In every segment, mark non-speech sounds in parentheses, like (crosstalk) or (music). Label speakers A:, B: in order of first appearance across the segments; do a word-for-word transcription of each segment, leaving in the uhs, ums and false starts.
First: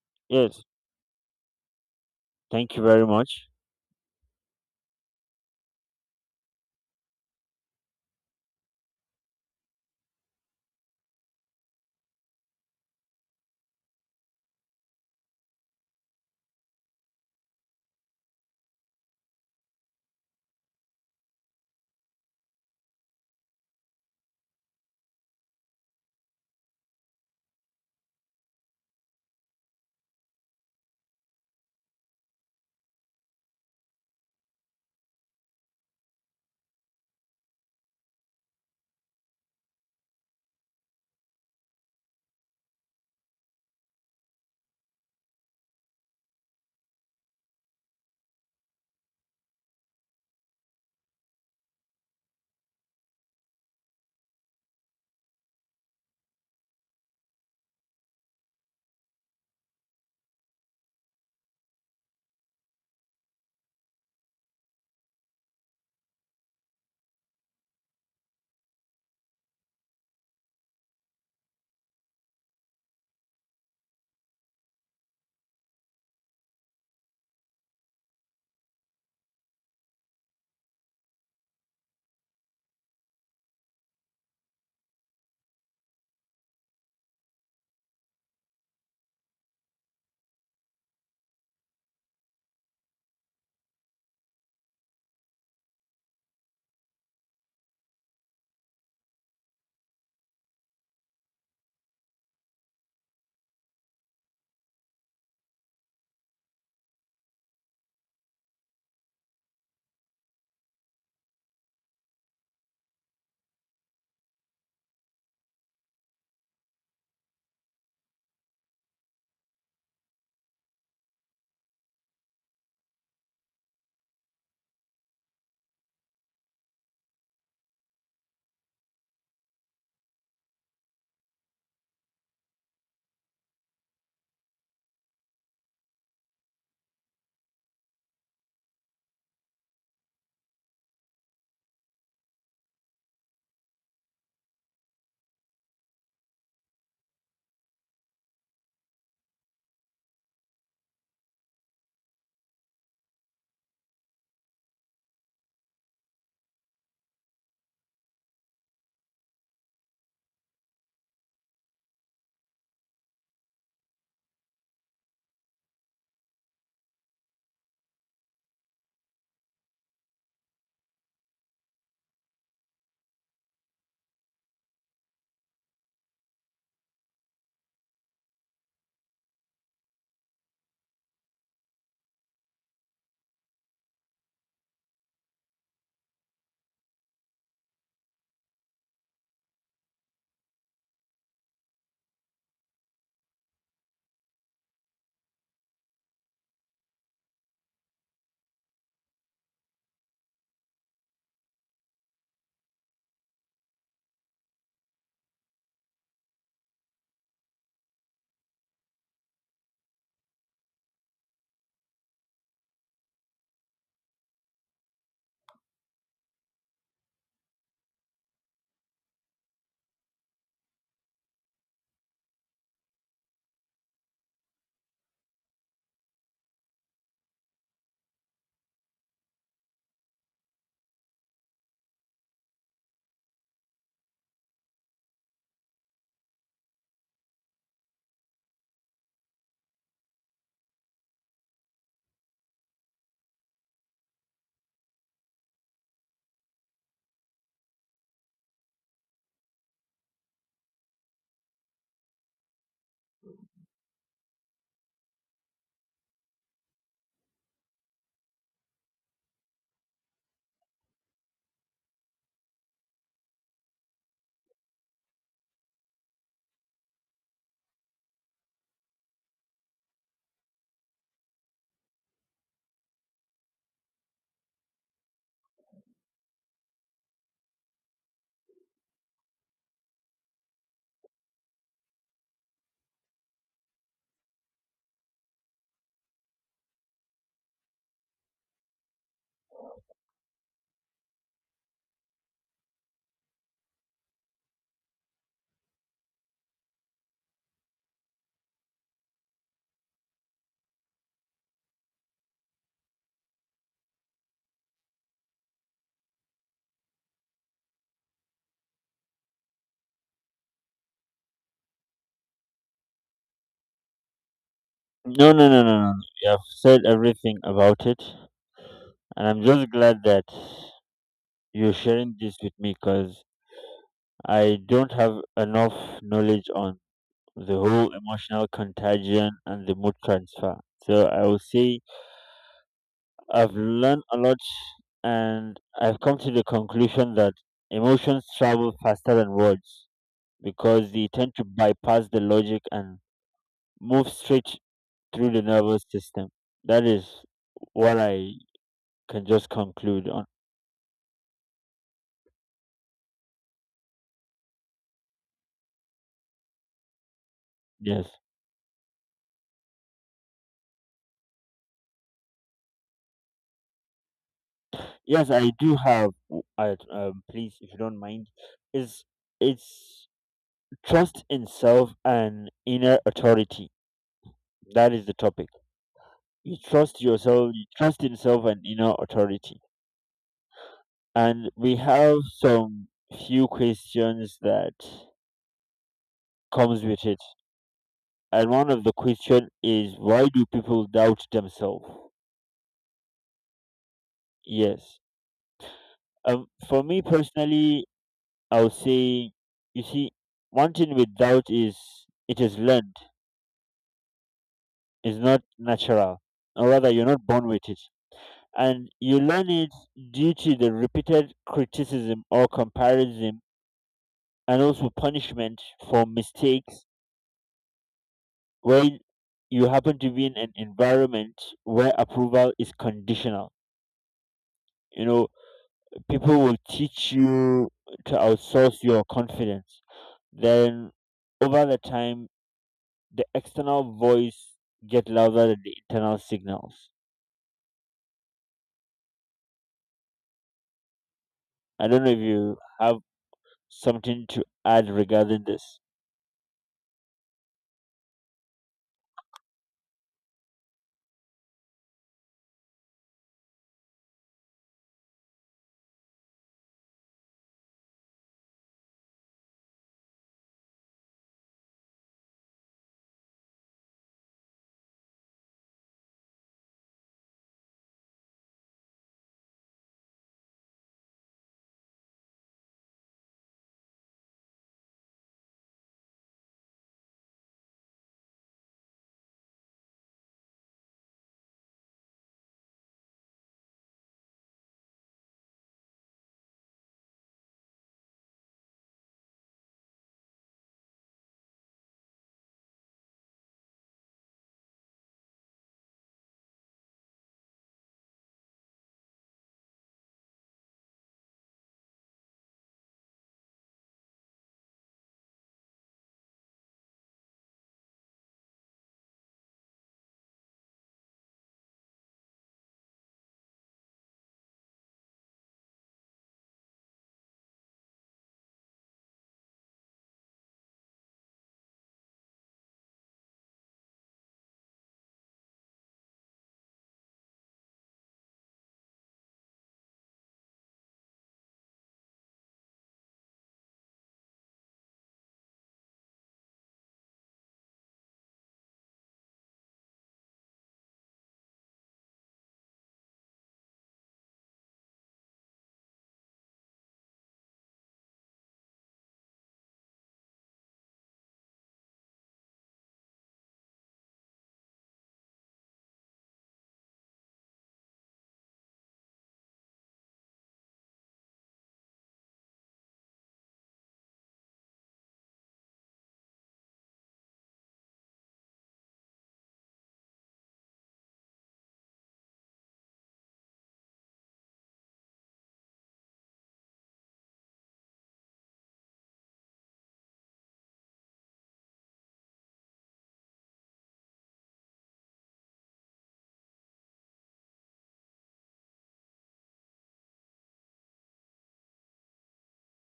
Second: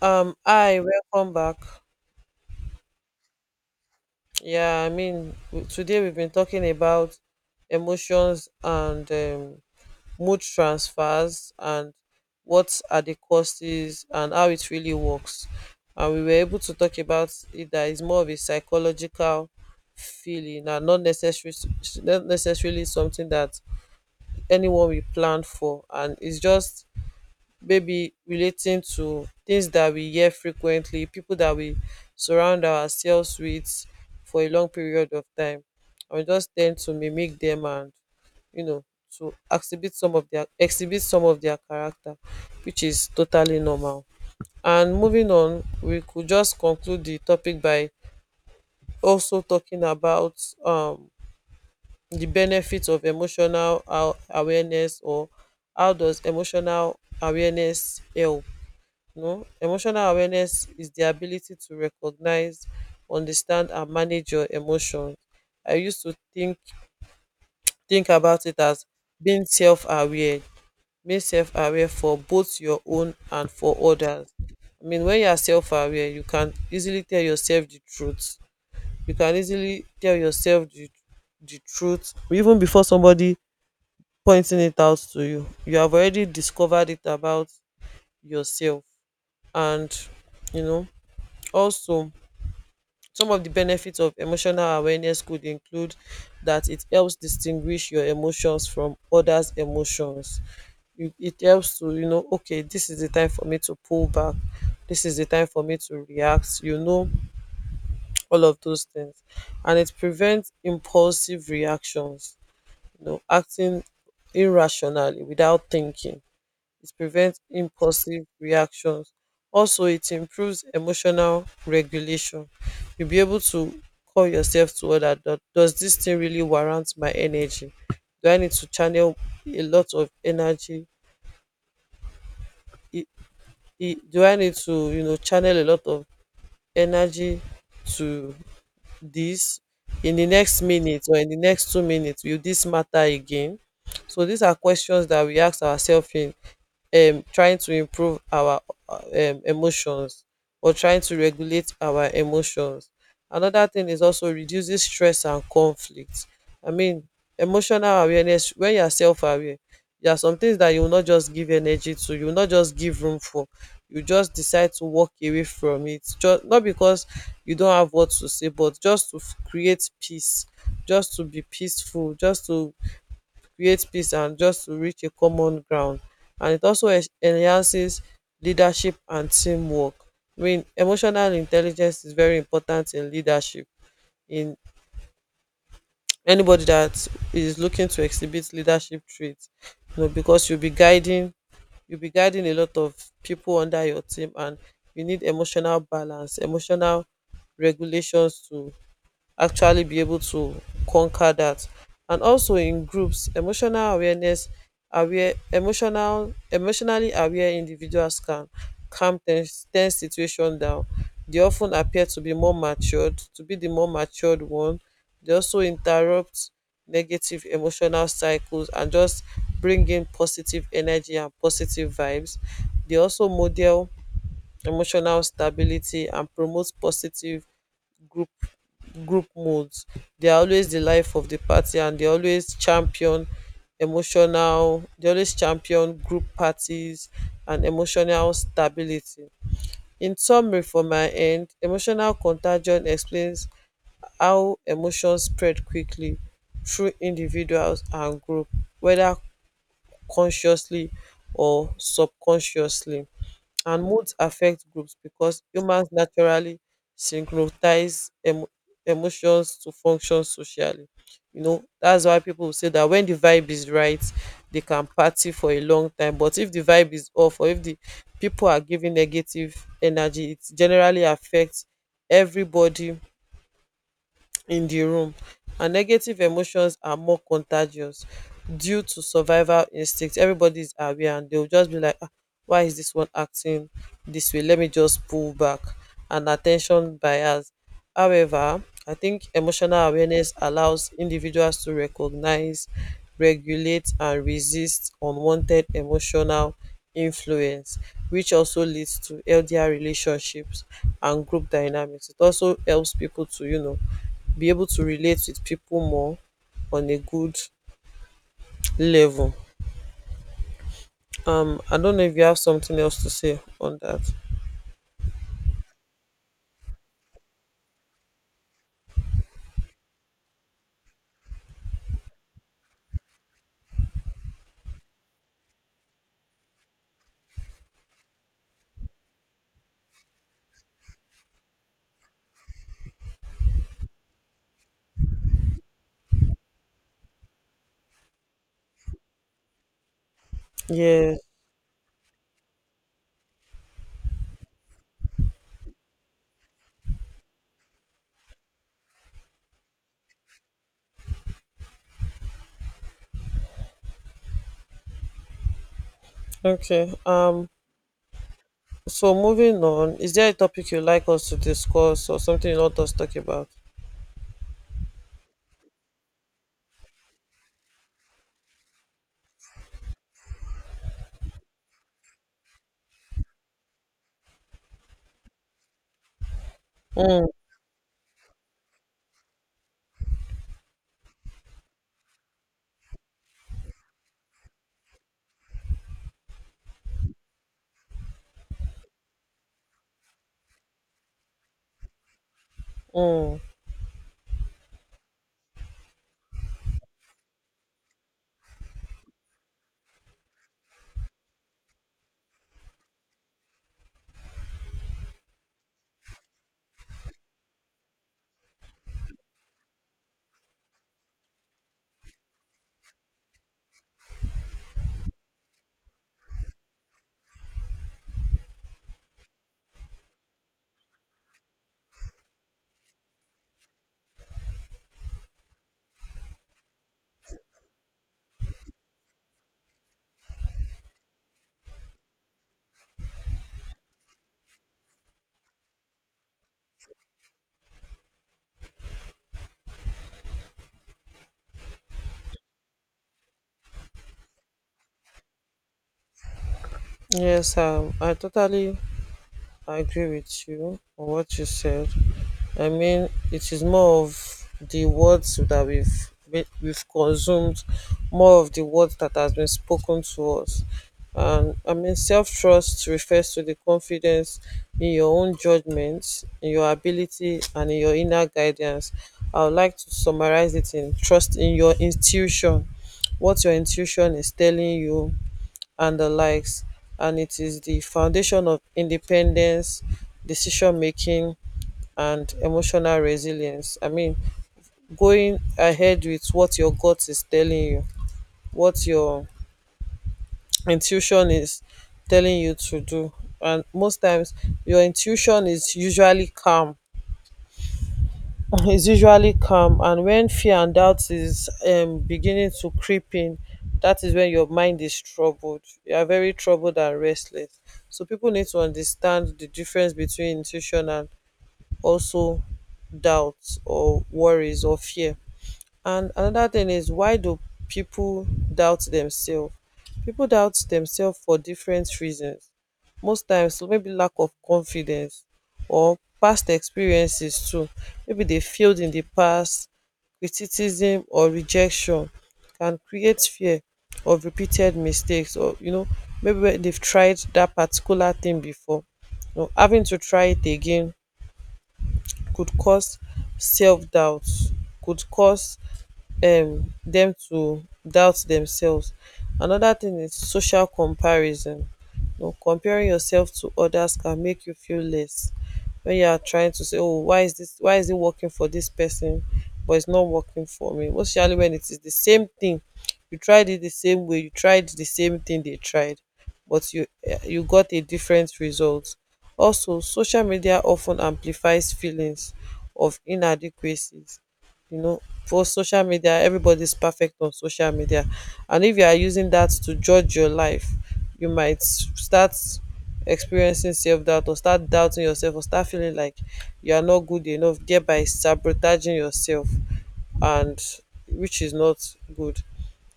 A: Um,
B: Yes,
A: hi, welcome back.
B: thank you very much.
A: Yeah, I mean, w- today we've been talking about emotions and um, mood transfers and what are the causes and how it really works. And we were able to talk about it that is more of a psychological feeling and not necessarily not necessarily something that anyone will plan for. And it's just maybe relating to things that we hear frequently, people that we surround ourselves with for a long period of time. I just tend to mimic them and you know to exhibit some of their exhibit some of their character, which is totally normal. And moving on, we could just conclude the topic by also talking about um the benefits of emotional aw- awareness or how does emotional awareness help. No, emotional awareness is the ability to recognize, understand, and manage your emotions. I used to think think about it as being self-aware, being self-aware for both your own and for others. I mean, when you are self-aware, you can easily tell yourself the truth. You can easily tell yourself the the truth, even before somebody pointing it out to you. You have already discovered it about yourself, and you know also some of the benefits of emotional awareness could include that it helps distinguish your emotions from others' emotions. You- It helps to, you know, okay, this is the time for me to pull back. This is the time for me to react, you know, (tsk) all of those things. And it prevents impulsive reactions, you know, acting irrationally without thinking, it prevents impulsive reactions. Also, it improves emotional regulation. You'll be able to call yourself to order. "Do- does this thing really warrant my energy? Do I need to channel a lot of energy? I- I- do I need to, you know, channel a lot of energy to this? In the next minute or in the next two minutes, will this matter again? So these are questions that we ask ourselves in um trying to improve our uh, um emotions, or trying to regulate our emotions. Another thing is, also reduces stress and conflict. I mean, emotional awareness, when you are self aware, there are some things that you will not just give energy to, you will not just give room for. You just decide to walk away from it. Just not because you don't have what to say, but just to f- create peace, just to be peaceful, just to create peace and just to reach a common ground. And it also es- enhances leadership and teamwork. I mean, emotional intelligence is very important in leadership, in anybody that is looking to exhibit leadership traits, you know, because you'll be guiding, you'll be guiding a lot of people under your team, and you need emotional balance, emotional regulations to actually be able to conquer that. And also, in groups, emotional awareness aware emotional emotionally aware individuals can calm tense, tense situation down. They often appear to be more matured to be the more matured one. They also interrupt negative emotional cycles and just bring in positive energy and positive vibes. They also model emotional stability and promote positive group group modes. They are always the life of the party, and they always champion emotional they always champion group parties and emotional stability. In summary, for my end, emotional contagion explains how emotions spread quickly through individuals and group, whether consciously or subconsciously. And moods affect groups because humans naturally synchronize emo- emotions to function socially. You know, that's why people will say that when the vibe is right, they can party for a long time, but if the vibe is off, or if the people are giving negative energy, it generally affects everybody in the room. And negative emotions are more contagious due to survival instinct. Everybody is aware, and they'll just be like, "Ah, why is this one acting this way? Let me just pull back." And attention bias. However, I think emotional awareness allows individuals to recognize, regulate, and resist unwanted emotional influence, which also leads to healthier relationships and group dynamics. It also helps people to, you know, be able to relate with people more on a good level. Um, I don't know if you have something else to say on that.
B: No, no, no, no, no, no. You have said everything about it, and I'm just glad that you're sharing this with me because I don't have enough knowledge on the whole emotional contagion and the mood transfer. So I will say I've learned a lot, and I've come to the conclusion that emotions travel faster than words because they
A: Yeah.
B: tend to bypass the logic and move straight through the nervous system. That is what I can just conclude on.
A: Okay. Um.
B: Yes,
A: So moving on, is there a topic you like us to discuss or something you want us to talk about?
B: yes, I do have. w- I, um, please, if you don't mind, is it's trust in self and inner authority. That is the topic. You trust
A: Mm,
B: yourself. You trust in self and inner authority. And we have some few questions that comes with it. And one of the question is why do people doubt themselves?
A: mm.
B: Yes. Um, for me personally, I would say, you see, one thing with doubt is it is learned, it's not natural, or rather, you're not born with it. And you learn it due to the repeated criticism or comparison and also punishment for mistakes when you happen to be in an environment where approval is conditional. You know, people will teach you to outsource your confidence. Then over the time, the external voice get louder than the internal signals. I don't know if you have something to add regarding this.
A: Yes. Um. I totally I agree with you on what you said. I mean, it is more of the words that we've we- we've consumed, more of the words that has been spoken to us. And I mean, self trust refers to the confidence in your own judgments, in your ability, and in your inner guidance. I would like to summarize it in trust in your intuition, what your intuition is telling you and the likes. And it is the foundation of independence, decision making, and emotional resilience. I mean, going ahead with what your gut is telling you, what your intuition is telling you to do. And most times, your intuition is usually calm (laughs) is usually calm, and when fear and doubt is um beginning to creep in, that is when your mind is troubled. You are very troubled and restless. So people need to understand the difference between intuition and also doubt, or worries, or fear. And another thing is, why do people doubt themselves? People doubt themselves for different reasons. Most times, maybe lack of confidence, or past experiences too. Maybe they failed in the past, criticism or rejection can create fear of repeated mistakes, or you know, maybe when they've tried that particular thing before. You know, having to try it again could cause self-doubt, could cause um them to doubt themselves. Another thing is social comparison. You know, comparing yourself to others can make you feel less, when you are trying to say, oh, why is this why is it working for this person but it's not working for me, especially when it is the same thing. You tried it the same way you tried the same thing they tried, but you, eh, you got a different result. Also, social media of ten amplifies feelings of inadequacies. um for social media, everybody's perfect on social media, and if you are using that to judge your life, you might s- start experiencing self-doubt, or start doubting yourself, or start feeling like you are not good enough, thereby sabotaging yourself, and which is not good.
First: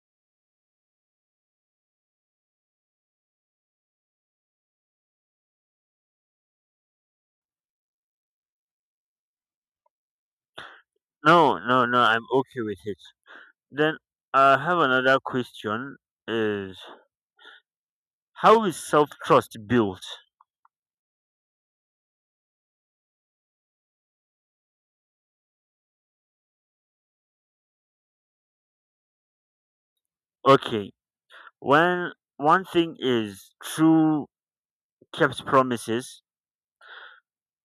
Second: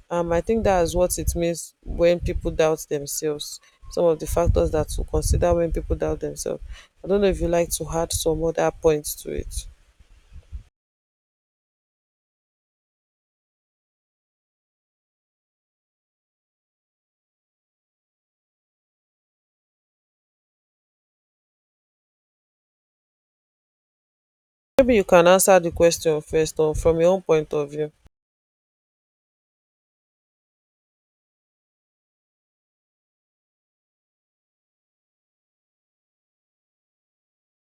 A: Um, I think that is what it means when people doubt themselves. Some of the factors that to consider when people doubt themselves. I don't know if you like to add some other points to it.
B: No, no, no, I'm okay with it. Then I have another question is how is self-trust built?
A: Maybe you can answer the question first on from your own point of view.
B: Okay. When one thing is true kept promises,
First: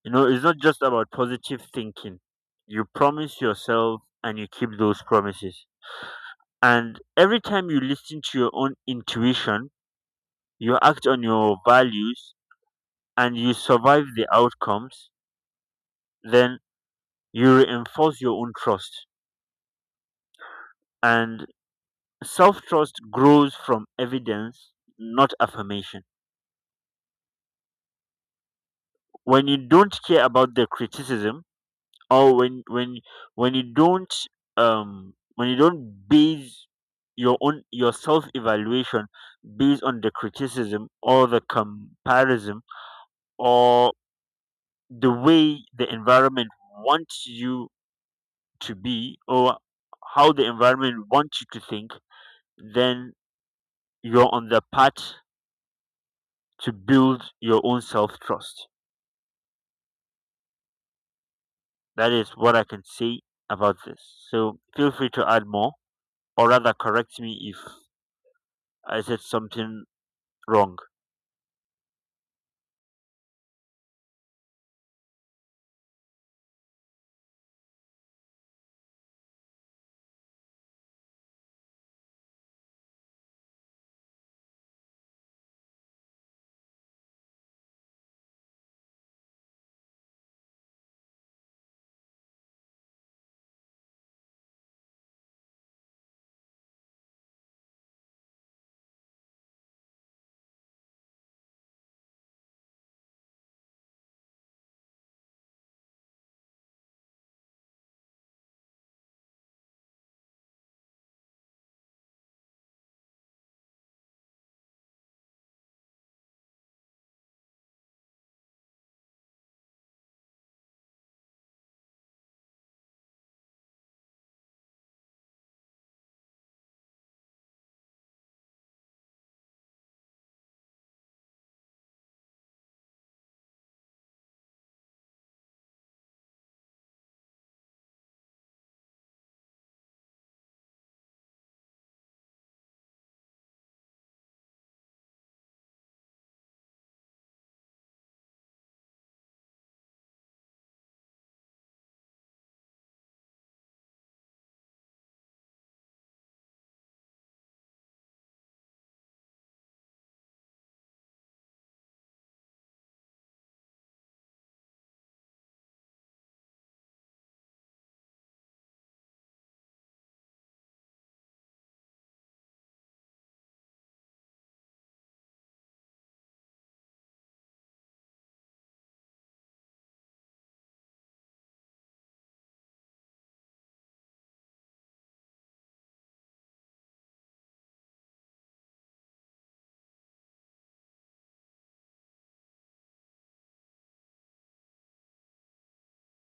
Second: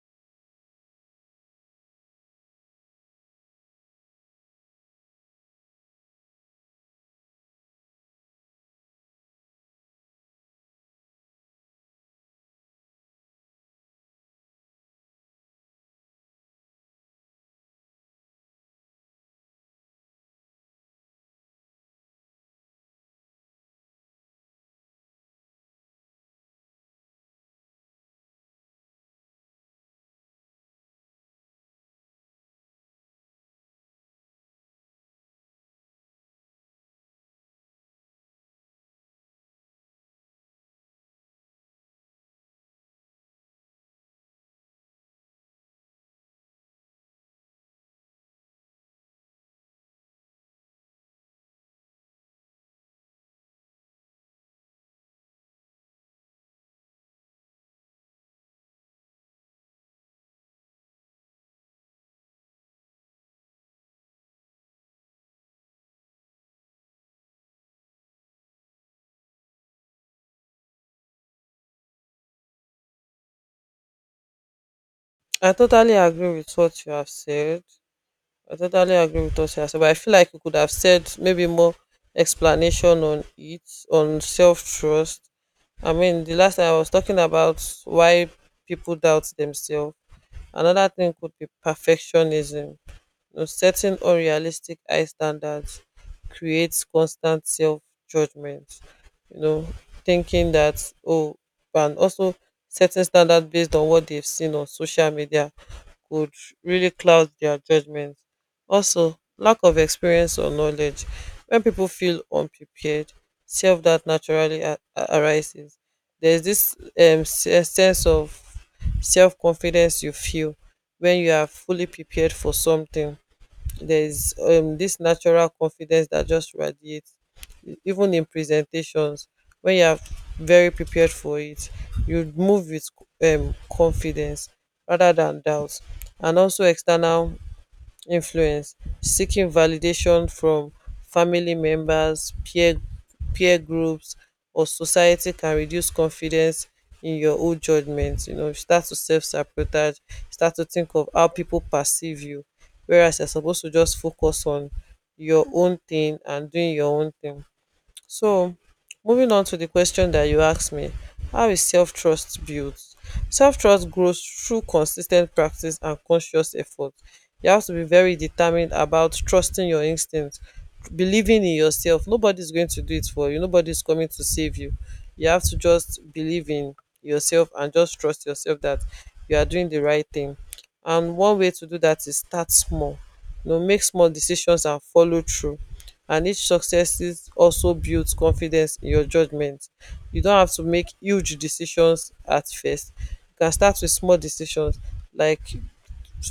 B: you know, it's not just about positive thinking. You promise yourself and you keep those promises. And every time you listen to your own intuition, you act on your values and you survive the outcomes, then you reinforce your own trust. And self trust grows from evidence, not affirmation. When you don't care about the criticism, or when when when you don't um when you don't base your own your self evaluation based on the criticism or the comparison or the way the environment wants you to be or how the environment wants you to think, then you're on the path to build your own self trust. That is what I can say about this. So feel free to add more, or rather, correct me if I said something wrong.
A: I totally agree with what you have said. I totally agree with what you have said, but I feel like you could have said maybe more explanation on it, on self trust. I mean, the last time I was talking about why people doubt themselves. Another thing could be perfectionism. You know, setting unrealistic high standards creates constant self judgment. You know, thinking that, oh, and also setting standards based on what they've seen on social media could really cloud their judgment. Also, lack of experience or knowledge. When people feel unprepared, self doubt naturally a- a- arises. There's this um, s- sense of self confidence you feel when you are fully prepared for something. There's um this natural confidence that just radiates. E- even in presentations, when you are very prepared for it, you move with um confidence rather than doubt. And also external influence, seeking validation from family members, peer peer groups, or society, can reduce confidence in your own judgment. You know, you start to self sabotage, start to think of how people perceive you, whereas you're supposed to just focus on your own thing and doing your own thing. So, moving on to the question that you asked me, how is self-trust built? Self-trust grows through consistent practice and conscious effort. You have to be very determined about trusting your instincts, believing in yourself. Nobody's going to do it for you. Nobody's coming to save you. You have to just believe in yourself and just trust yourself that you are doing the right thing. And one way to do that is start small. You know, make small decisions and follow through. And each success is also builds confidence in your judgment. You don't have to make huge decisions at first. You can start with small decisions, like,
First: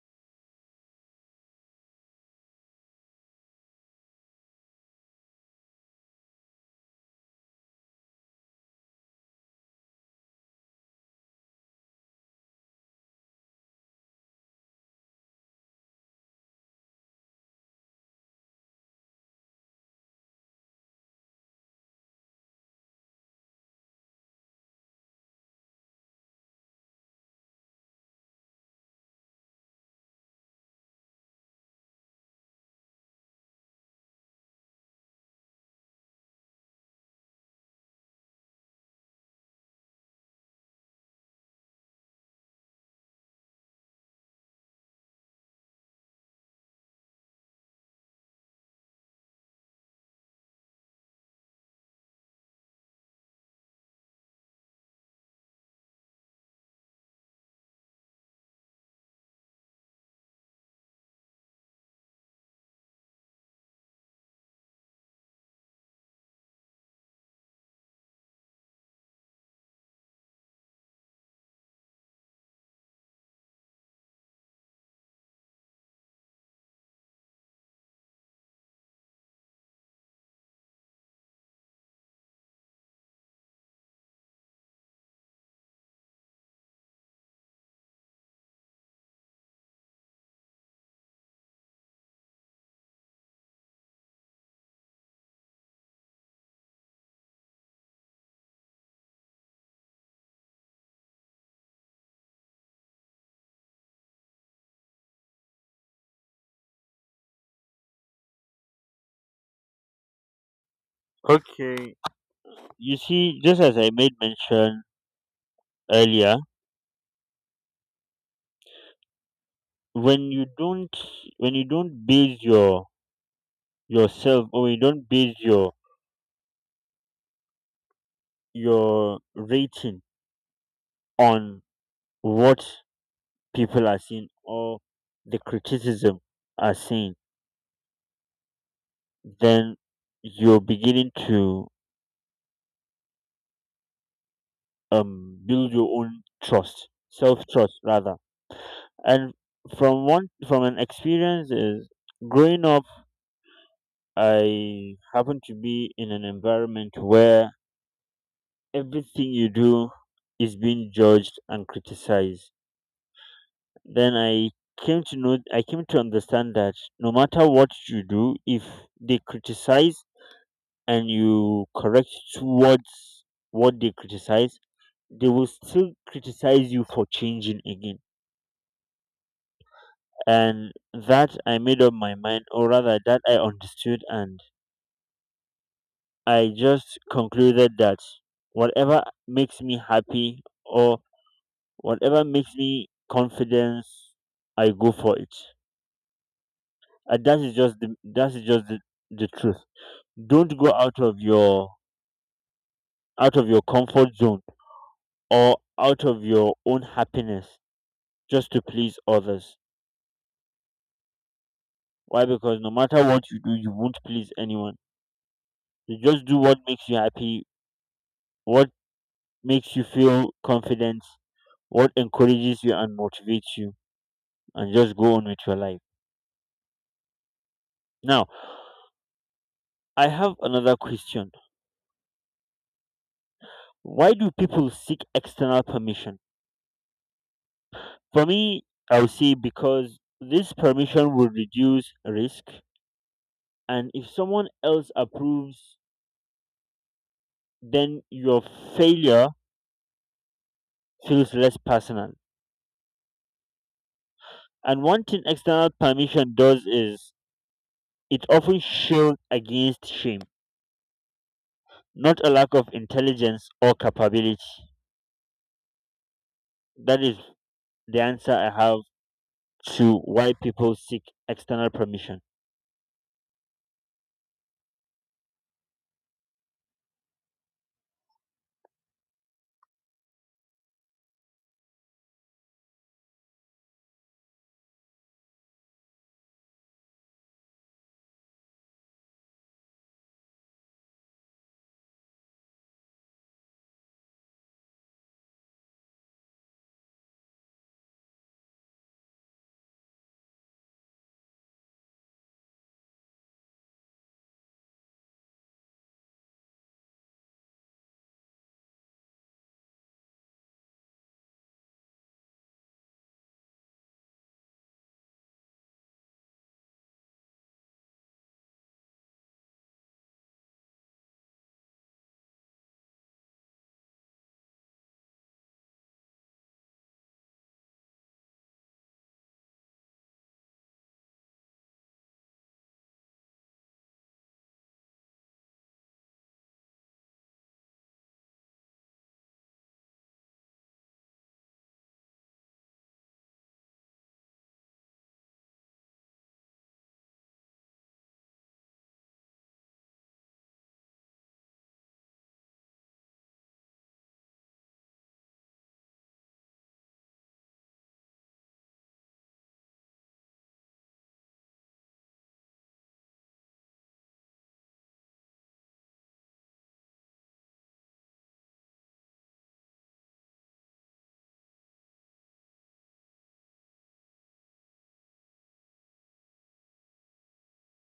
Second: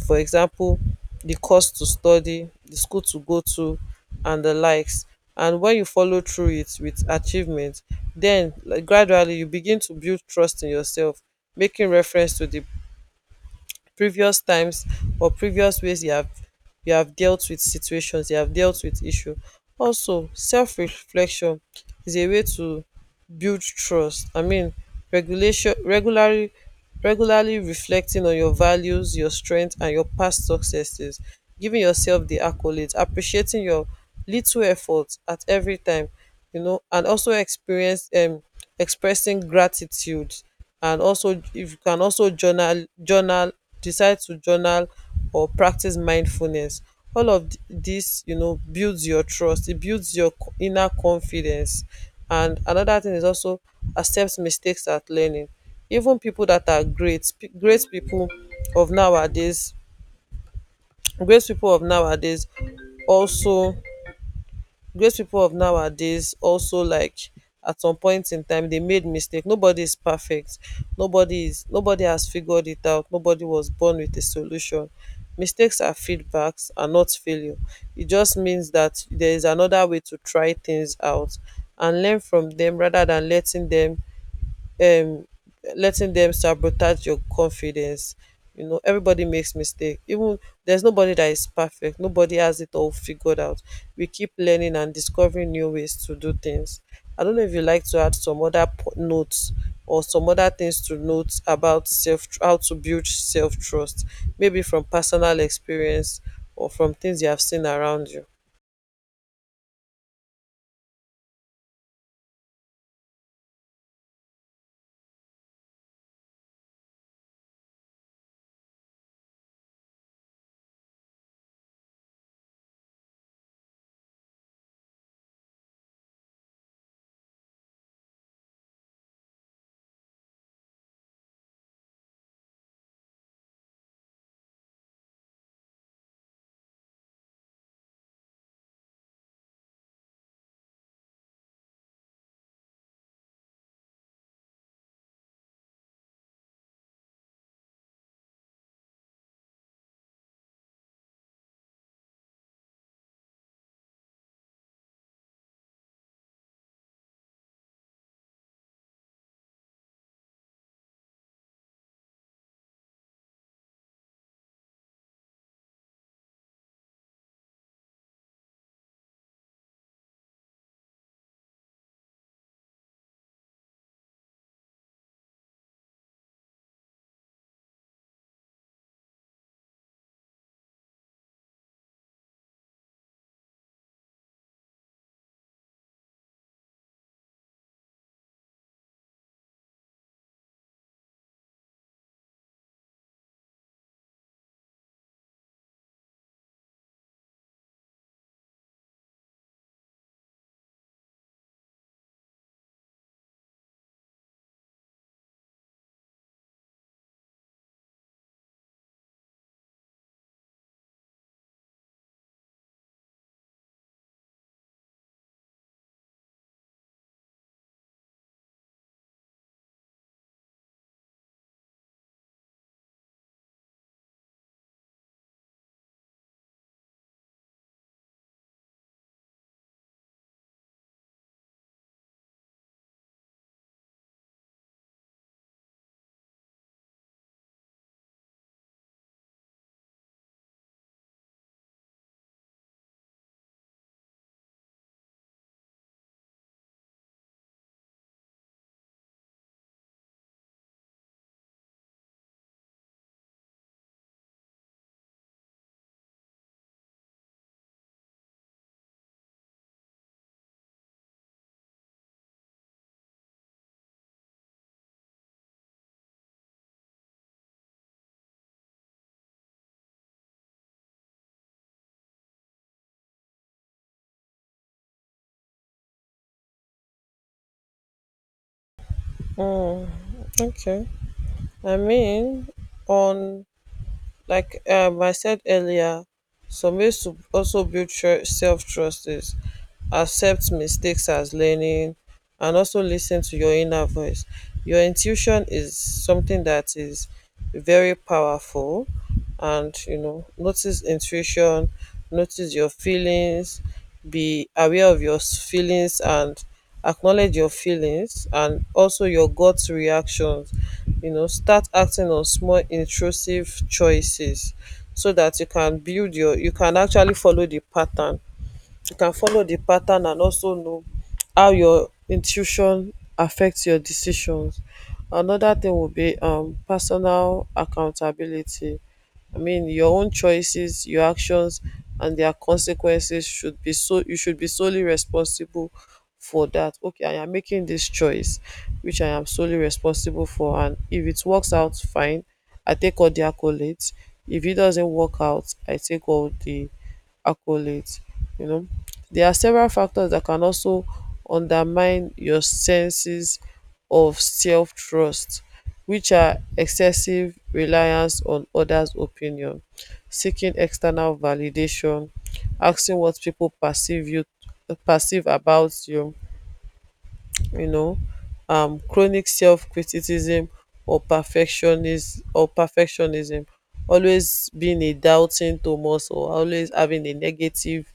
A: for example, the course to study, the school to go to, and the likes. And when you follow through it with achievement, then like, gradually you begin to build trust in yourself, making reference to the previous times or previous ways you have you have dealt with situations, you have dealt with issue. Also self-reflection is a way to build trust. I mean regulation Regularly regularly reflecting on your values, your strengths and your past successes, giving yourself the accolades, appreciating your little efforts at every time. You know, and also experience um expressing gratitude. And also if you can, also journal journal decide to journal or practice mindfulness. All of th- this, you know, builds your trust, it builds your co- inner confidence. And another thing is also accept mistakes at learning. Even people that are great pe- great people of nowadays, great people of nowadays also great people of nowadays also, like, at some point in time they made mistake. Nobody is perfect. Nobody is nobody has figured it out. Nobody was born with a solution. Mistakes are feedbacks, are not failure. It just means that there is another way to try things out and learn from them, rather than letting them um letting them sabotage your confidence. You know, everybody makes mistake. Even there's nobody that is perfect. Nobody has it all figured out. We keep learning and discovering new ways to do things. I don't know if you like to add some other po- notes or some other things to note about self, how to build self trust, maybe from personal experience or from things you have seen around you.
B: Okay, you see, just as I made mention earlier, when you don't when you don't base your yourself or you don't base your your rating on what people are seeing or the criticism are seeing, then you're beginning to um, build your own trust, self trust rather. And from one from an experience is growing up, I happen to be in an environment where everything you do is being judged and criticized. Then I came to know I came to understand that no matter what you do, if they criticize and you correct towards what they criticize, they will still criticize you for changing again. And that I made up my mind, or rather, that I understood, and I just concluded that whatever makes me happy or whatever makes me confidence, I go for it. And that is just the, that is just the, the truth. Don't go out of your out of your comfort zone or out of your own happiness just to please others. Why? Because no matter what you do, you won't please anyone. You just do what makes you happy, what makes you feel confident, what encourages you and motivates you, and just go on with your life. Now, I have another question. Why do people seek external permission? For me, I would say because this permission will reduce risk, and if someone else approves, then your failure feels less personal. And one thing external permission does is it often shields against shame, not a lack of intelligence or capability. That is the answer I have to why people seek external permission.
A: Mm, okay. I mean, on, like, um I said earlier, some ways to also build tru- self-trust is accept mistakes as learning, and also listen to your inner voice. Your intuition is something that is very powerful. And, you know, notice intuition, notice your feelings, be aware of your s- feelings and acknowledge your feelings and also your gut reactions. You know, start acting on small intrusive choices so that you can build your, you can actually follow the pattern. You can follow the pattern and also know how your intuition affects your decisions. Another thing will be um personal accountability. I mean, your own choices, your actions and their consequences should be, so you should be solely responsible for that. Okay, I am making this choice which I am solely responsible for, and if it works out fine, I take all the accolades. If it doesn't work out, I take all the accolades. You know, there are several factors that can also undermine your senses of self trust, which are excessive reliance on others' opinion, seeking external validation, asking what people perceive you, perceive about you, um um chronic self-criticism or perfectionism or perfectionism, always being a doubting thomas, or always having a negative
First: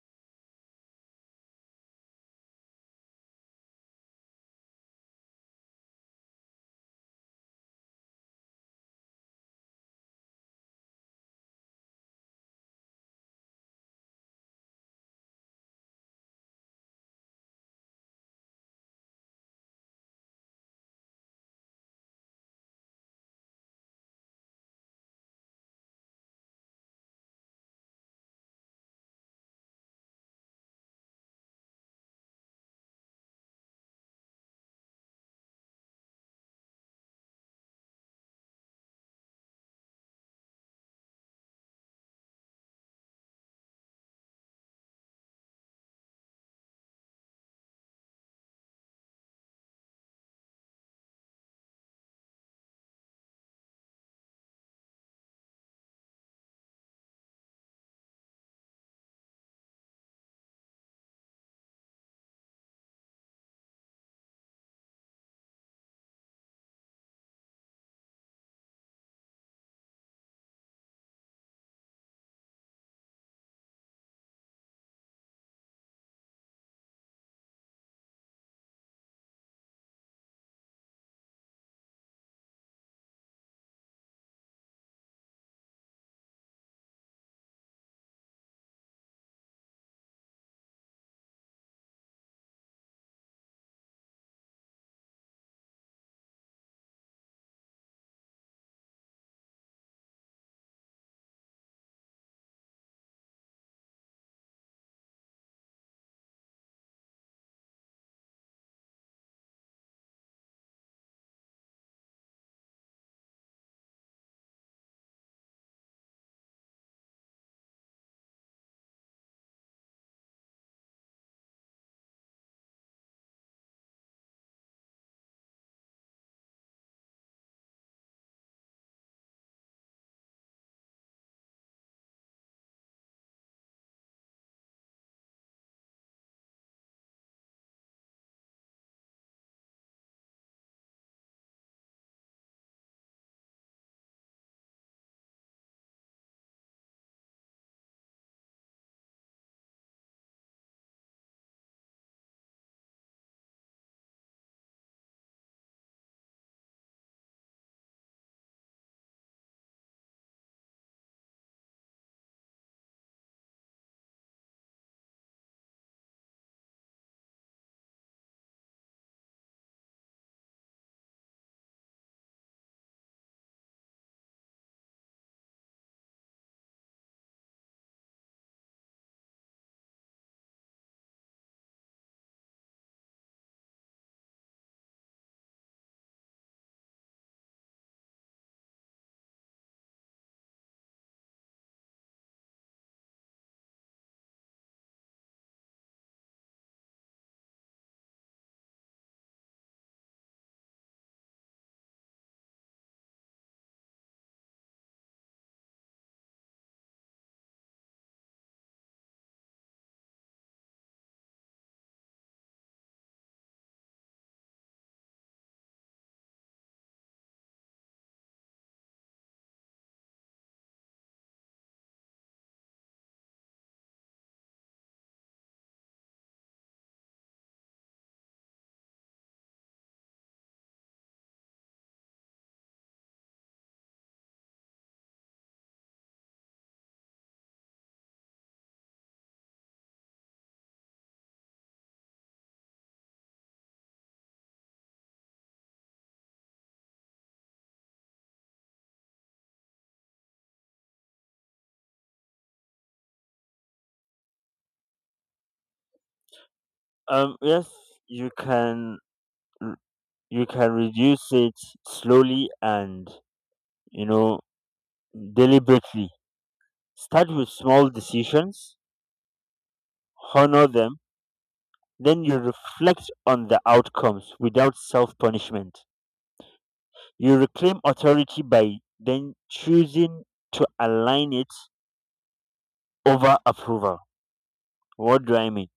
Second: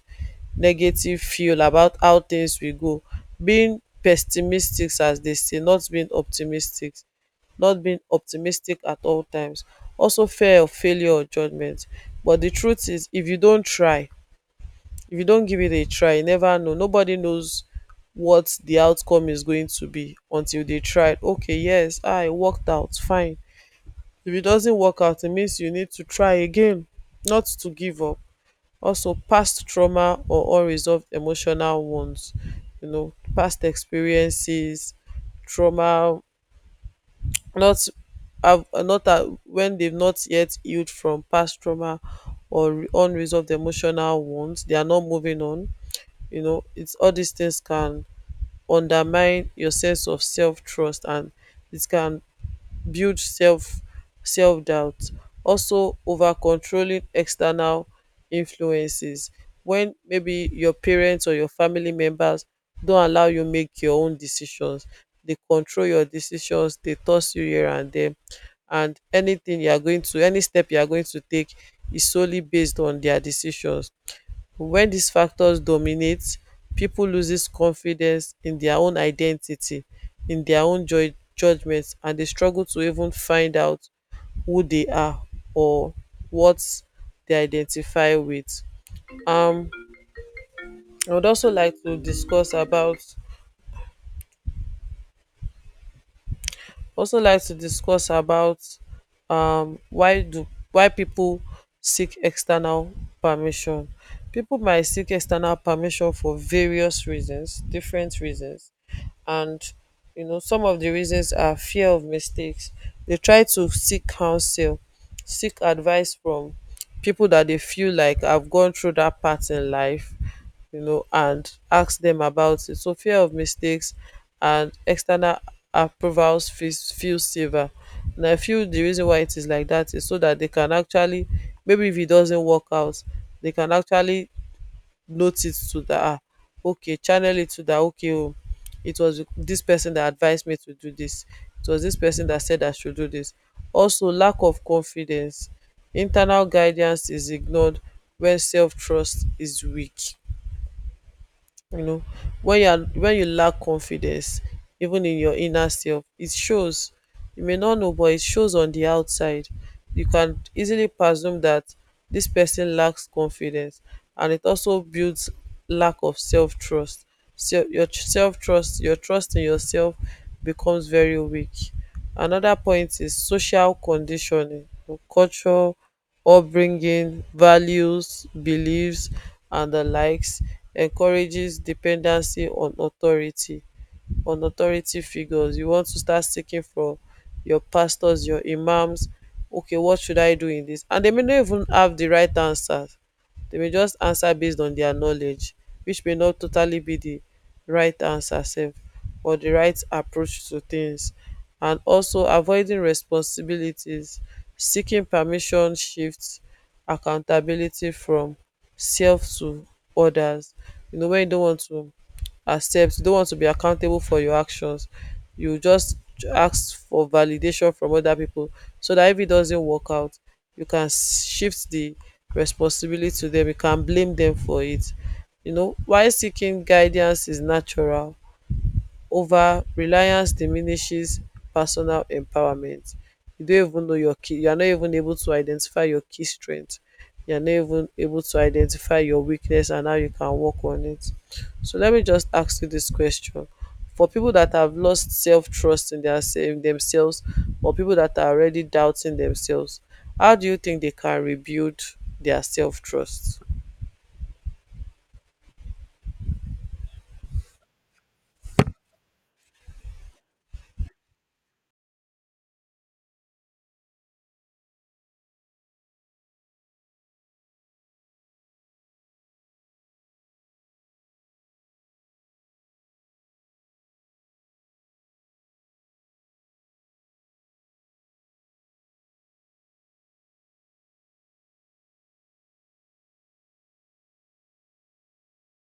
A: negative feel about how things will go, being pessimistic as they say, not being optimistic, not being optimistic at all times. Also fear of failure or judgment. But the truth is, if you don't try, if you don't give it a try, you never know. Nobody knows what the outcome is going to be until they tried. Okay, yes, I worked out fine. If it doesn't work out, it means you need to try again, not to give up. Also past trauma or unresolved emotional wounds. You know, past experiences, trauma, not, have not, uh, when they've not yet healed from past trauma or re- unresolved emotional wounds, they are not moving on. You know, it's all these things can undermine your sense of self trust, and it can build self self doubt. Also over controlling external influences, when maybe your parents or your family members don't allow you make your own decisions, they control your decisions, they toss you here and there, and anything you are going to, any step you are going to take is solely based on their decisions. When these factors dominate, people loses confidence in their own identity, in their own ju- judgment, and they struggle to even find out who they are, or what they identify with. Um, I would also like to discuss about also like to discuss about um why do, why people seek external permission. People might seek external permission for various reasons, different reasons. And, you know, some of the reasons are fear of mistakes. They try to seek counsel, seek advice from people that they feel like have gone through that part in life, you know, and ask them about it. So fear of mistakes, and external approvals feels feel safer. And I feel the reason why it is like that is so that they can actually, maybe if it doesn't work out, they can actually note it to that, ah, okay, channel it to that, okay, oh, it was this person that advised me to do this, it was this person that said I should do this. Also lack of confidence. Internal guidance is ignored when self-trust is weak. You know, when you are, when you lack confidence even in your inner self, it shows. You may not know, but it shows on the outside. You can easily presume that this person lacks confidence. And it also builds lack of self-trust. So your self-trust, your trust in yourself, becomes very weak. Another point is social conditioning or culture, upbringing, values, beliefs and the likes, encourages dependency on authority, on authority figures. You want to start seeking from your pastors, your imams, okay, what should I do in this, and they may not even have the right answers. They may just answer based on their knowledge, which may not totally be the right answer sef, or the right approach to things. And also avoiding responsibilities. Seeking permission shifts accountability from self to others. You know, when you don't want to accept, you don't want to be accountable for your actions, you just ask for validation from other people, so that if it doesn't work out, you can s- shift the responsibility to them, you can blame them for it. You know, while seeking guidance is natural, over-reliance diminishes personal empowerment. You don't even know your key, you are not even able to identify your key strength, you're not even able to identify your weakness and how you can work on it. So let me just ask you this question. For people that have lost self-trust in their in themselves, or people that are already doubting themselves, how do you think they can rebuild their self-trust?
B: Um, yes, you can you can reduce it slowly and you know deliberately. Start with small decisions, honor them, then you reflect on the outcomes without self punishment. You reclaim authority by then choosing to align it over approval. What do I mean?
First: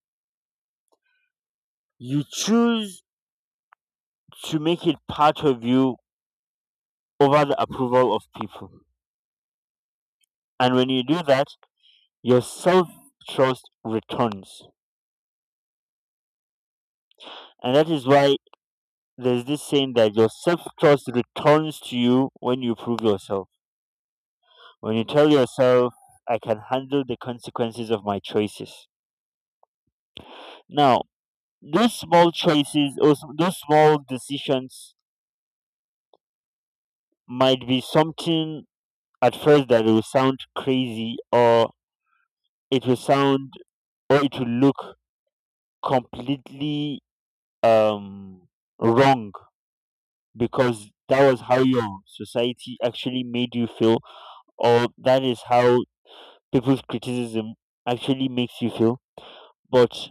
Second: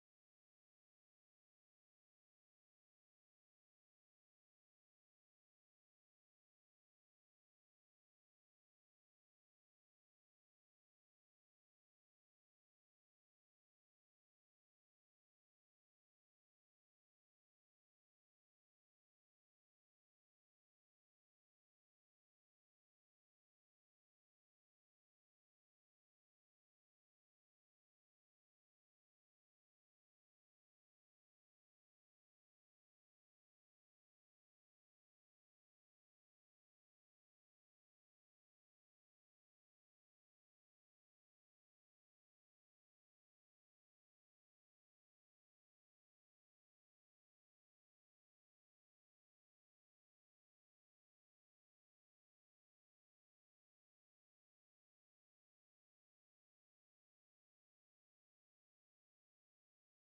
B: You choose to make it part of you over the approval of people. And when you do that, your self trust returns. And that is why there's this saying that your self trust returns to you when you prove yourself. When you tell yourself, I can handle the consequences of my choices. Now, those small choices or those small decisions might be something at first that will sound crazy or it will sound or it will look completely um wrong because that was how your society actually made you feel or that is how people's criticism actually makes you feel, but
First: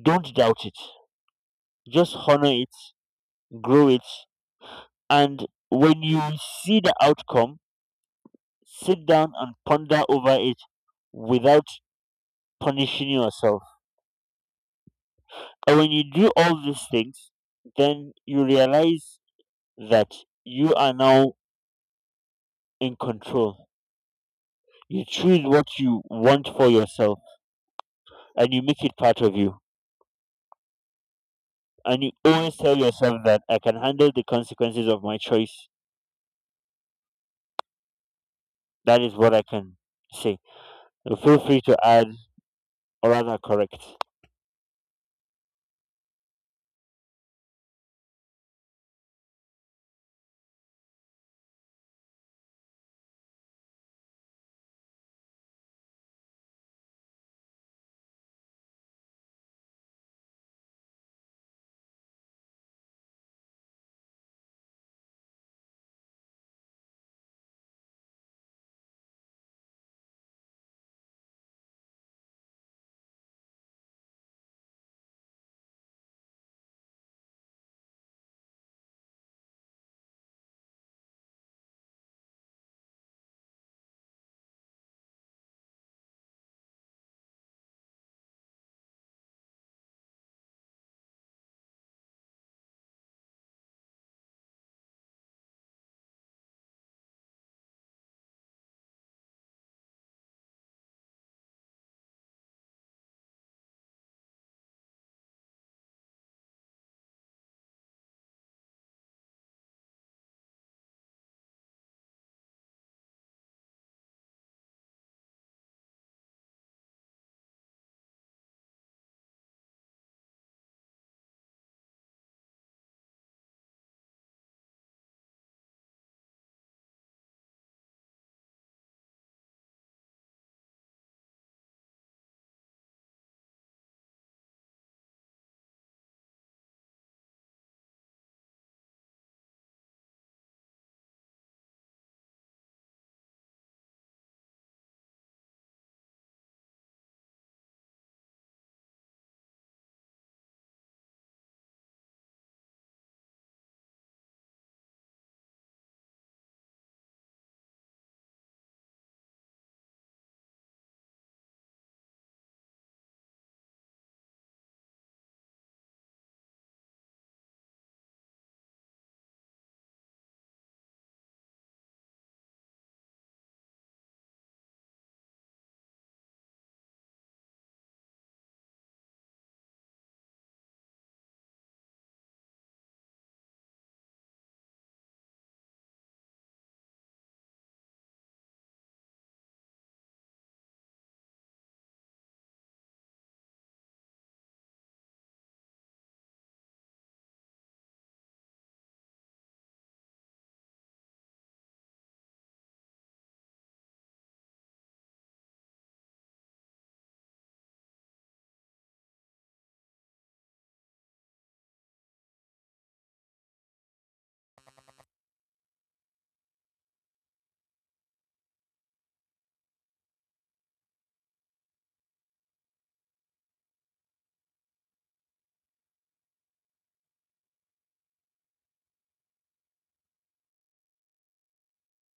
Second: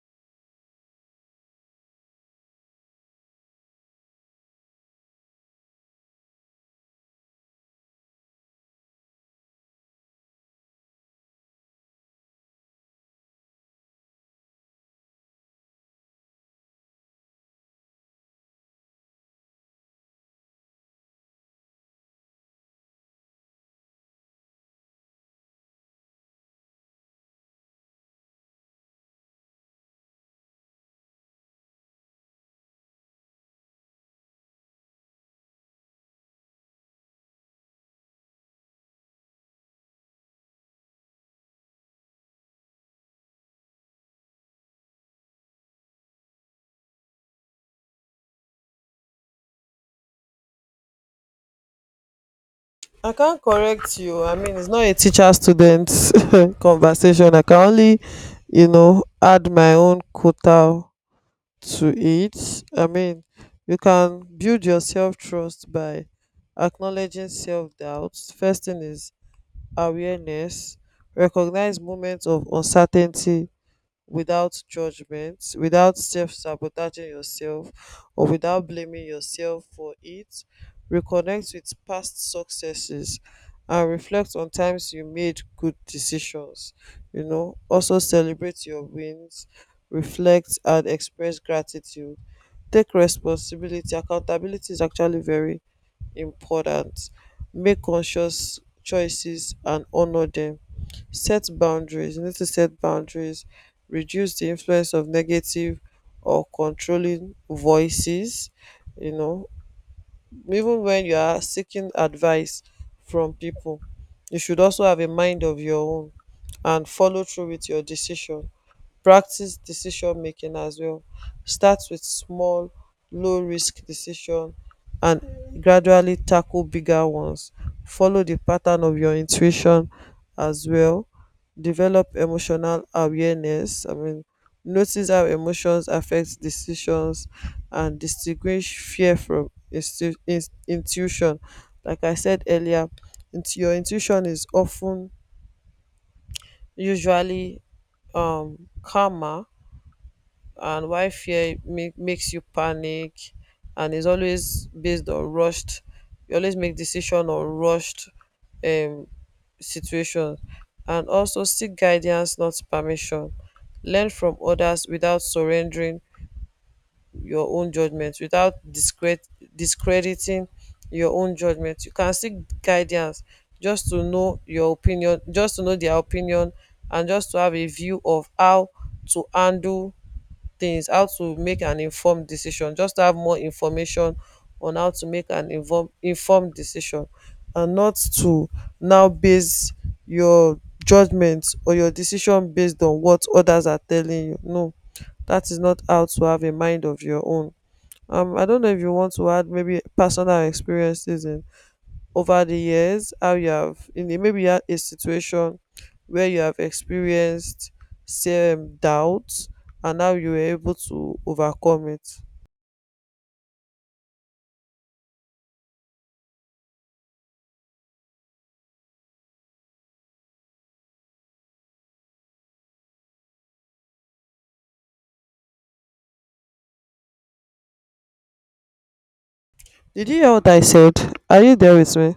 B: don't doubt it, just honor it, grow it, and when you see the outcome, sit down and ponder over it without punishing yourself. And when you do all these things, then you realize that you are now in control. You choose what you want for yourself and you make it part of you. And you always tell yourself that I can handle the consequences of my choice. That is what I can say. So feel free to add or rather correct.
A: I can't correct you. I mean, it's not a teacher student (laughs) conversation. I can only, you know, add my own quota to it. I mean, you can build your self trust by acknowledging self doubts. First thing is awareness. Recognize moments of uncertainty without judgment, without self sabotaging yourself, or without blaming yourself for it. Reconnect with past successes and reflect on times you made good decisions. You know, also celebrate your wins, reflect, and express gratitude. Take responsibility. Accountability is actually very important. Make conscious choices and honor them. Set boundaries. You need to set boundaries, reduce the influence of negative or controlling voices. You know, even when you are seeking advice from people, you should also have a mind of your own, and follow through with your decision. Practice decision making as well. Start with small, low risk decision and gradually tackle bigger ones. Follow the pattern of your intuition as well. Develop emotional awareness. I mean, notice how emotions affect decisions and distinguish fear from instu- in- intuition. Like I said earlier, int- your intuition is often usually um calmer, and why fear make, makes you panic, and is always based on rushed, you always make decision on rushed um situations. And also seek guidance, not permission. Learn from others without surrendering your own judgment, without discredit discrediting your own judgment. You can seek guidance just to know your opinion, just to know their opinion, and just to have a view of how to handle things, how to make an informed decision, just to have more information on how to make an inform informed decision, and not to now base your judgment or your decision based on what others are telling you. No, that is not how to have a mind of your own. Um, I don't know if you want to add maybe personal experiences in over the years how you have in a, maybe you had a situation where you have experienced some doubts, and how you were able to overcome it. Did you hear what I said? Are you there with me?